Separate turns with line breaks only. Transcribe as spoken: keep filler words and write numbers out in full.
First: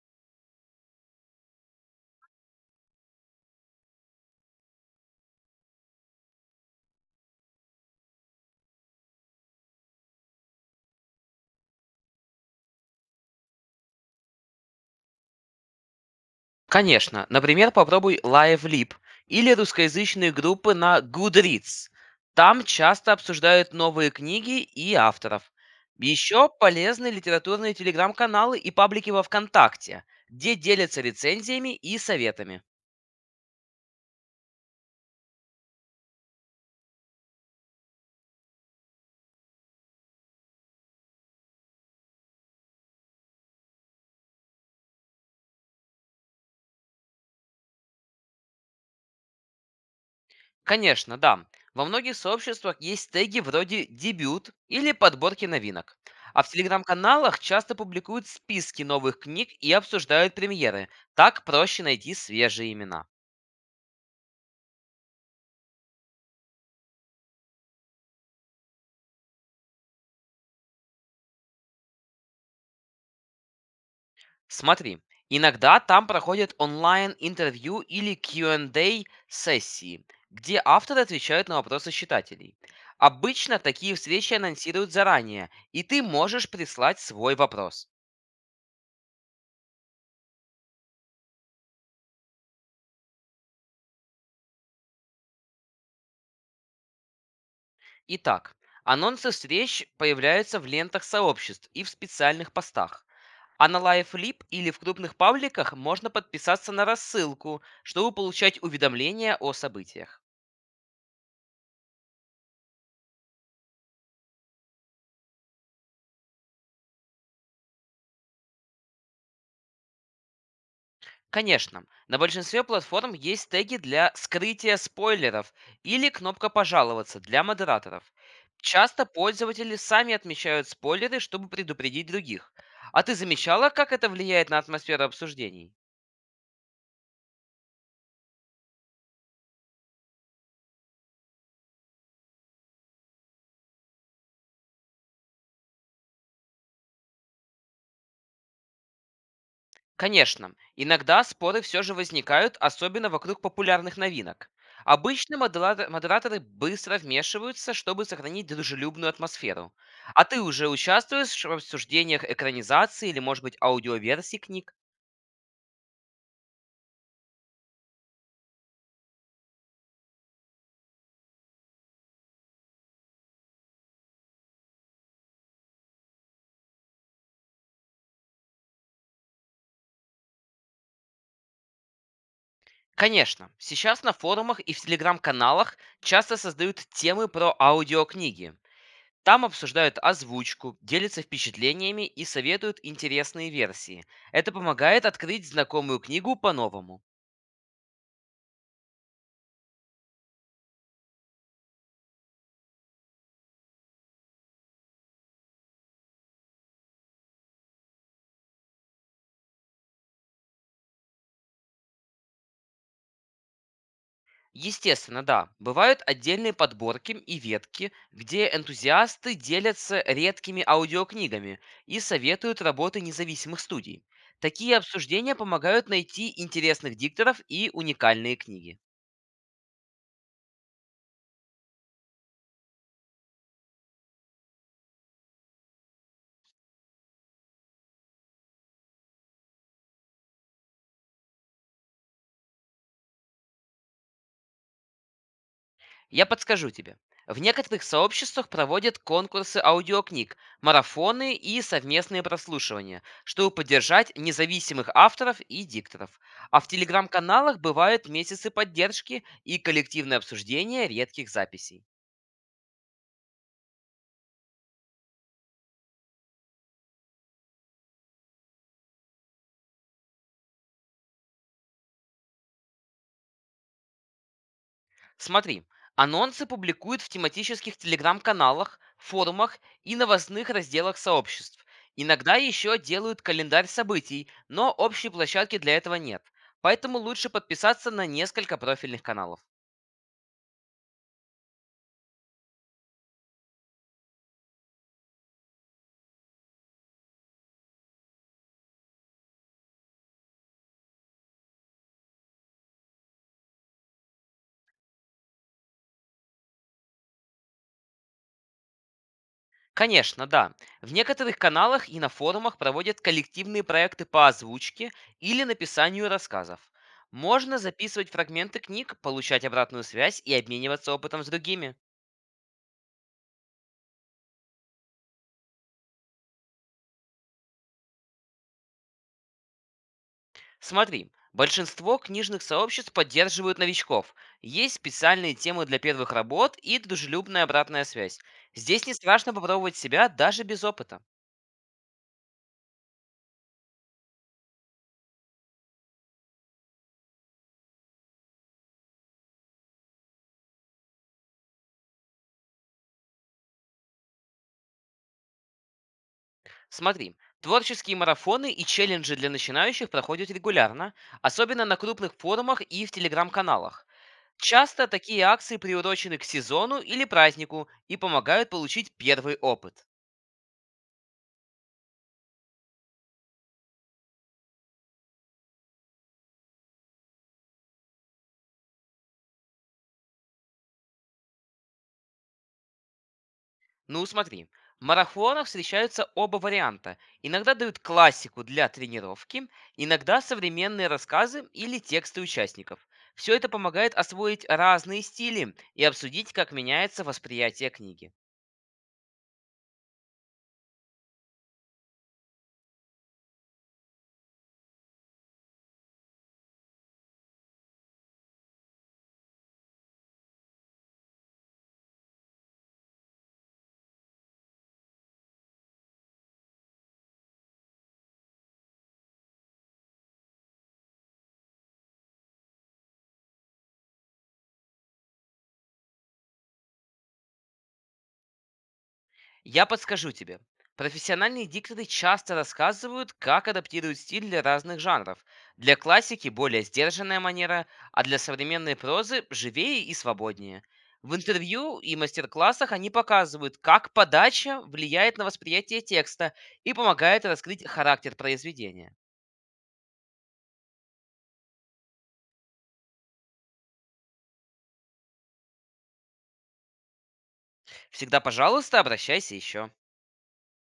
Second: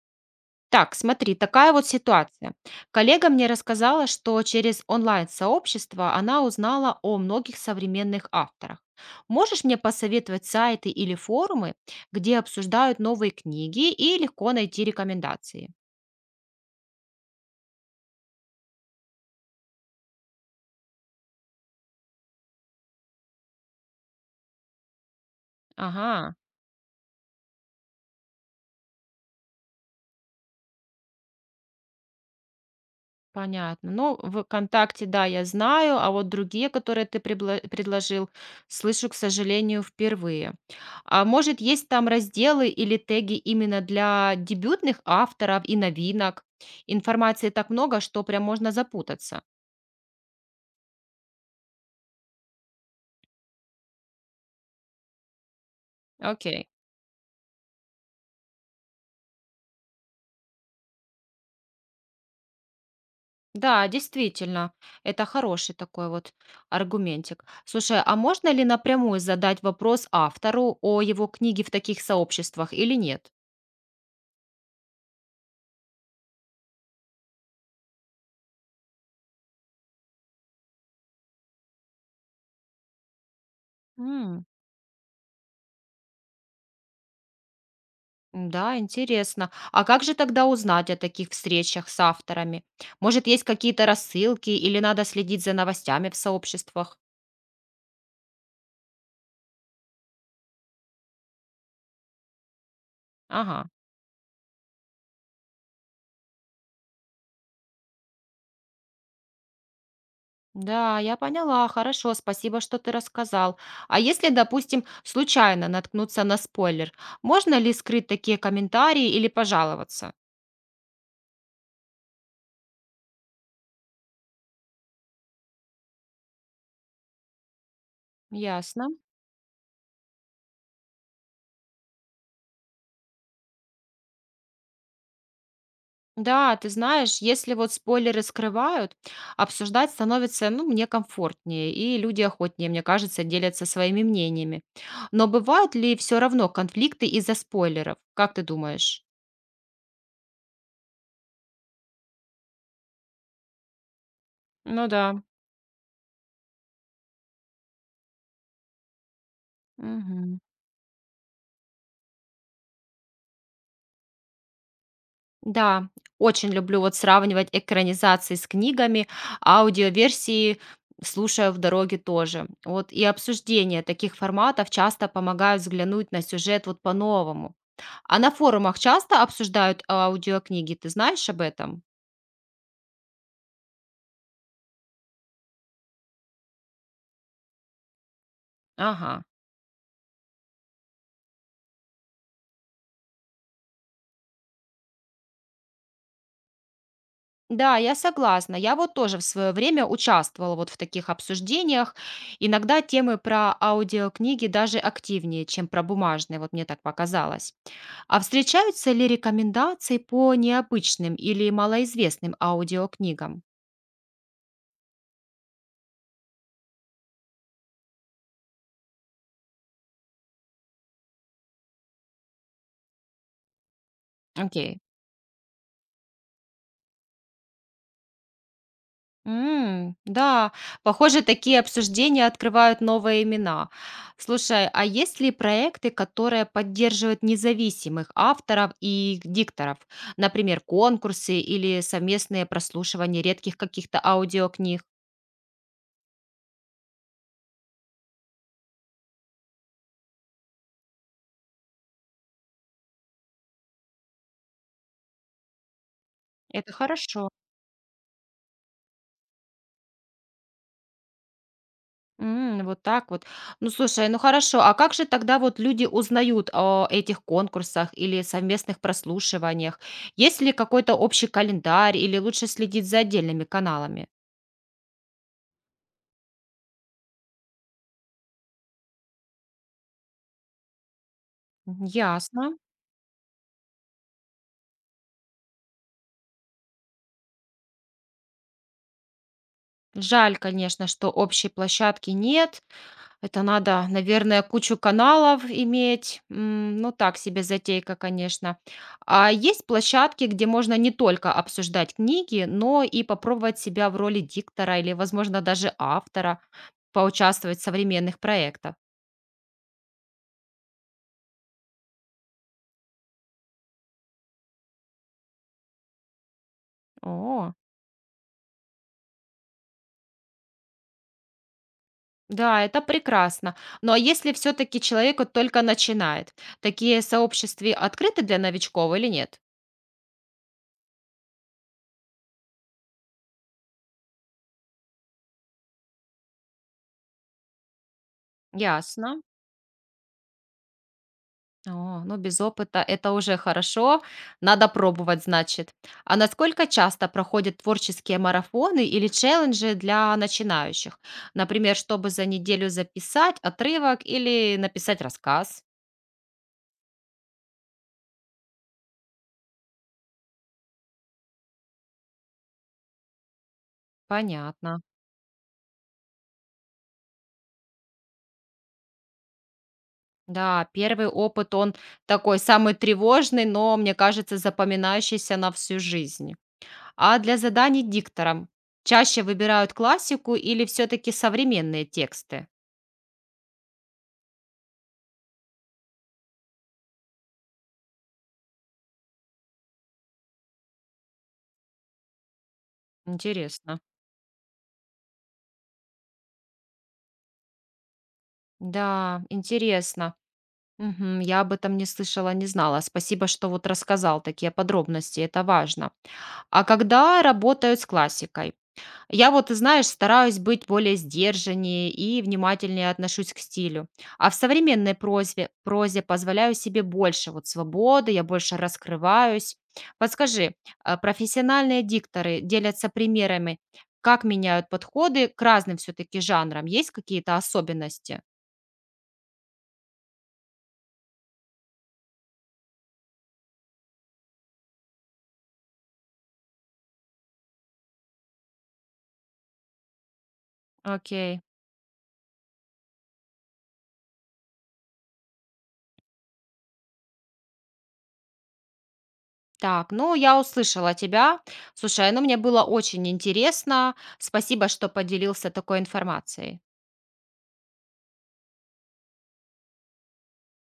Так, смотри, такая вот ситуация. Коллега мне рассказала, что через онлайн-сообщество она узнала о многих современных авторах. Можешь мне посоветовать сайты или форумы, где обсуждают новые книги и легко найти рекомендации?
Конечно, например, попробуй LiveLib или русскоязычные группы на Goodreads. Там часто обсуждают новые книги и авторов.
Ага.
Еще полезны литературные телеграм-каналы и паблики во ВКонтакте, где делятся рецензиями и советами.
Понятно. Ну, в "ВКонтакте", да, я знаю, а вот другие, которые ты предло предложил, слышу, к сожалению, впервые. А может, есть там разделы или теги именно для дебютных авторов и новинок? Информации так много, что прям можно запутаться.
Конечно, да, во многих сообществах есть теги вроде «дебют» или «подборки новинок». А в
Окей.
телеграм-каналах часто публикуют списки новых книг и обсуждают премьеры. Так проще найти свежие имена.
Да, действительно, это хороший такой вот аргументик. Слушай, а можно ли напрямую задать вопрос автору о его книге в таких сообществах или нет?
Смотри, иногда там проходят онлайн-интервью или Q&A-сессии, где авторы отвечают на вопросы читателей. Обычно такие встречи анонсируют заранее, и ты можешь прислать свой вопрос.
Да, интересно. А как же тогда узнать о таких встречах с авторами? Может, есть какие-то рассылки или надо следить за новостями в сообществах?
Итак, анонсы встреч появляются в лентах сообществ и в специальных постах. А
Ага.
на LiveLib или в крупных пабликах можно подписаться на рассылку, чтобы получать уведомления о событиях.
Да, я поняла. Хорошо, спасибо, что ты рассказал. А если, допустим, случайно наткнуться на спойлер, можно ли скрыть такие комментарии или пожаловаться?
Конечно, на большинстве платформ есть теги для скрытия спойлеров или кнопка «Пожаловаться» для модераторов.
Ясно.
Часто пользователи сами отмечают спойлеры, чтобы предупредить других. А ты замечала, как это влияет на атмосферу обсуждений?
Да, ты знаешь, если вот спойлеры скрывают, обсуждать становится, ну, мне комфортнее, и люди охотнее, мне кажется, делятся своими мнениями. Но бывают ли все равно конфликты из-за спойлеров? Как ты думаешь?
Конечно, иногда споры все же возникают, особенно вокруг популярных новинок.
Ну да.
Обычно модера- модераторы быстро вмешиваются, чтобы сохранить дружелюбную атмосферу. А
Мгм.
ты уже участвуешь в обсуждениях экранизации или, может быть, аудиоверсий книг?
Да, очень люблю вот сравнивать экранизации с книгами, аудиоверсии слушаю в дороге тоже. Вот и обсуждения таких форматов часто помогают взглянуть на сюжет вот по-новому. А на форумах часто обсуждают аудиокниги, ты знаешь об этом?
Конечно, сейчас на форумах и в телеграм-каналах часто создают темы про аудиокниги.
Ага.
Там обсуждают озвучку, делятся впечатлениями и советуют интересные версии. Это помогает открыть знакомую книгу по-новому.
Да, я согласна. Я вот тоже в свое время участвовала вот в таких обсуждениях. Иногда темы про аудиокниги даже активнее, чем про бумажные, вот мне так показалось. А встречаются ли рекомендации по необычным или малоизвестным аудиокнигам?
Естественно, да, бывают отдельные подборки и ветки, где энтузиасты делятся редкими аудиокнигами и советуют работы независимых студий.
Окей.
Такие обсуждения помогают найти интересных дикторов и уникальные книги.
М, да, похоже, такие обсуждения открывают новые имена. Слушай, а есть ли проекты, которые поддерживают независимых авторов и дикторов? Например, конкурсы или совместные прослушивания редких каких-то аудиокниг?
Я подскажу тебе. В некоторых сообществах проводят конкурсы аудиокниг, марафоны и совместные прослушивания, чтобы поддержать независимых авторов и дикторов. А в
Это хорошо.
телеграм-каналах бывают месяцы поддержки и коллективное обсуждение редких записей.
М, вот так вот. Ну, слушай, ну хорошо, а как же тогда вот люди узнают о этих конкурсах или совместных прослушиваниях? Есть ли какой-то общий календарь или лучше следить за отдельными каналами?
Смотри, анонсы публикуют в тематических телеграм-каналах, форумах и новостных разделах сообществ.
Мгм.
Иногда
Ясно.
еще делают календарь событий, но общей площадки для этого нет. Поэтому лучше подписаться на несколько профильных каналов.
Жаль, конечно, что общей площадки нет. Это надо, наверное, кучу каналов иметь. М. Ну, так себе затейка, конечно. А есть площадки, где можно не только обсуждать книги, но и попробовать себя в роли диктора или, возможно, даже автора, поучаствовать в современных проектах.
Конечно, да. В некоторых каналах и на форумах проводят коллективные проекты по озвучке или написанию рассказов.
О,
Можно записывать фрагменты книг, получать обратную связь и обмениваться опытом с другими.
да, это прекрасно. Но если все-таки человек вот только начинает, такие сообщества открыты для новичков или нет?
Смотри, большинство книжных сообществ поддерживают новичков. Есть специальные темы для первых работ и дружелюбная обратная связь. Здесь не
Ясно.
страшно попробовать себя даже без опыта.
О, ну без опыта это уже хорошо. Надо пробовать, значит. А насколько часто проходят творческие марафоны или челленджи для начинающих? Например, чтобы за неделю записать отрывок или написать рассказ?
Смотри, творческие марафоны и челленджи для начинающих проходят регулярно, особенно на крупных форумах и в телеграм-каналах.
Понятно.
Часто такие акции приурочены к сезону или празднику и помогают получить первый опыт.
Да, первый опыт, он такой самый тревожный, но, мне кажется, запоминающийся на всю жизнь. А для заданий дикторам чаще выбирают классику или все-таки современные тексты?
Ну смотри, в марафонах встречаются оба варианта. Иногда дают классику для тренировки, иногда современные рассказы или тексты участников. Все это
Интересно.
помогает освоить разные стили и обсудить, как меняется восприятие книги.
Да, интересно. Мгм. Я об этом не слышала, не знала. Спасибо, что вот рассказал такие подробности, это важно. А когда работаю с классикой? Я вот, ты знаешь, стараюсь быть более сдержаннее и внимательнее отношусь к стилю. А в современной прозе, прозе позволяю себе больше вот свободы, я больше раскрываюсь. Подскажи, а профессиональные дикторы делятся примерами, как меняют подходы к разным все-таки жанрам? Есть какие-то особенности?
Я подскажу тебе. Профессиональные дикторы часто рассказывают, как адаптируют стиль для разных жанров. Для классики более сдержанная манера, а для современной прозы живее и свободнее. В
Окей.
интервью и мастер-классах они показывают, как подача влияет на восприятие текста и помогает раскрыть характер произведения.
Так, ну я услышала тебя. Слушай, ну мне было очень интересно. Спасибо, что поделился такой информацией.
Всегда, пожалуйста, обращайся еще.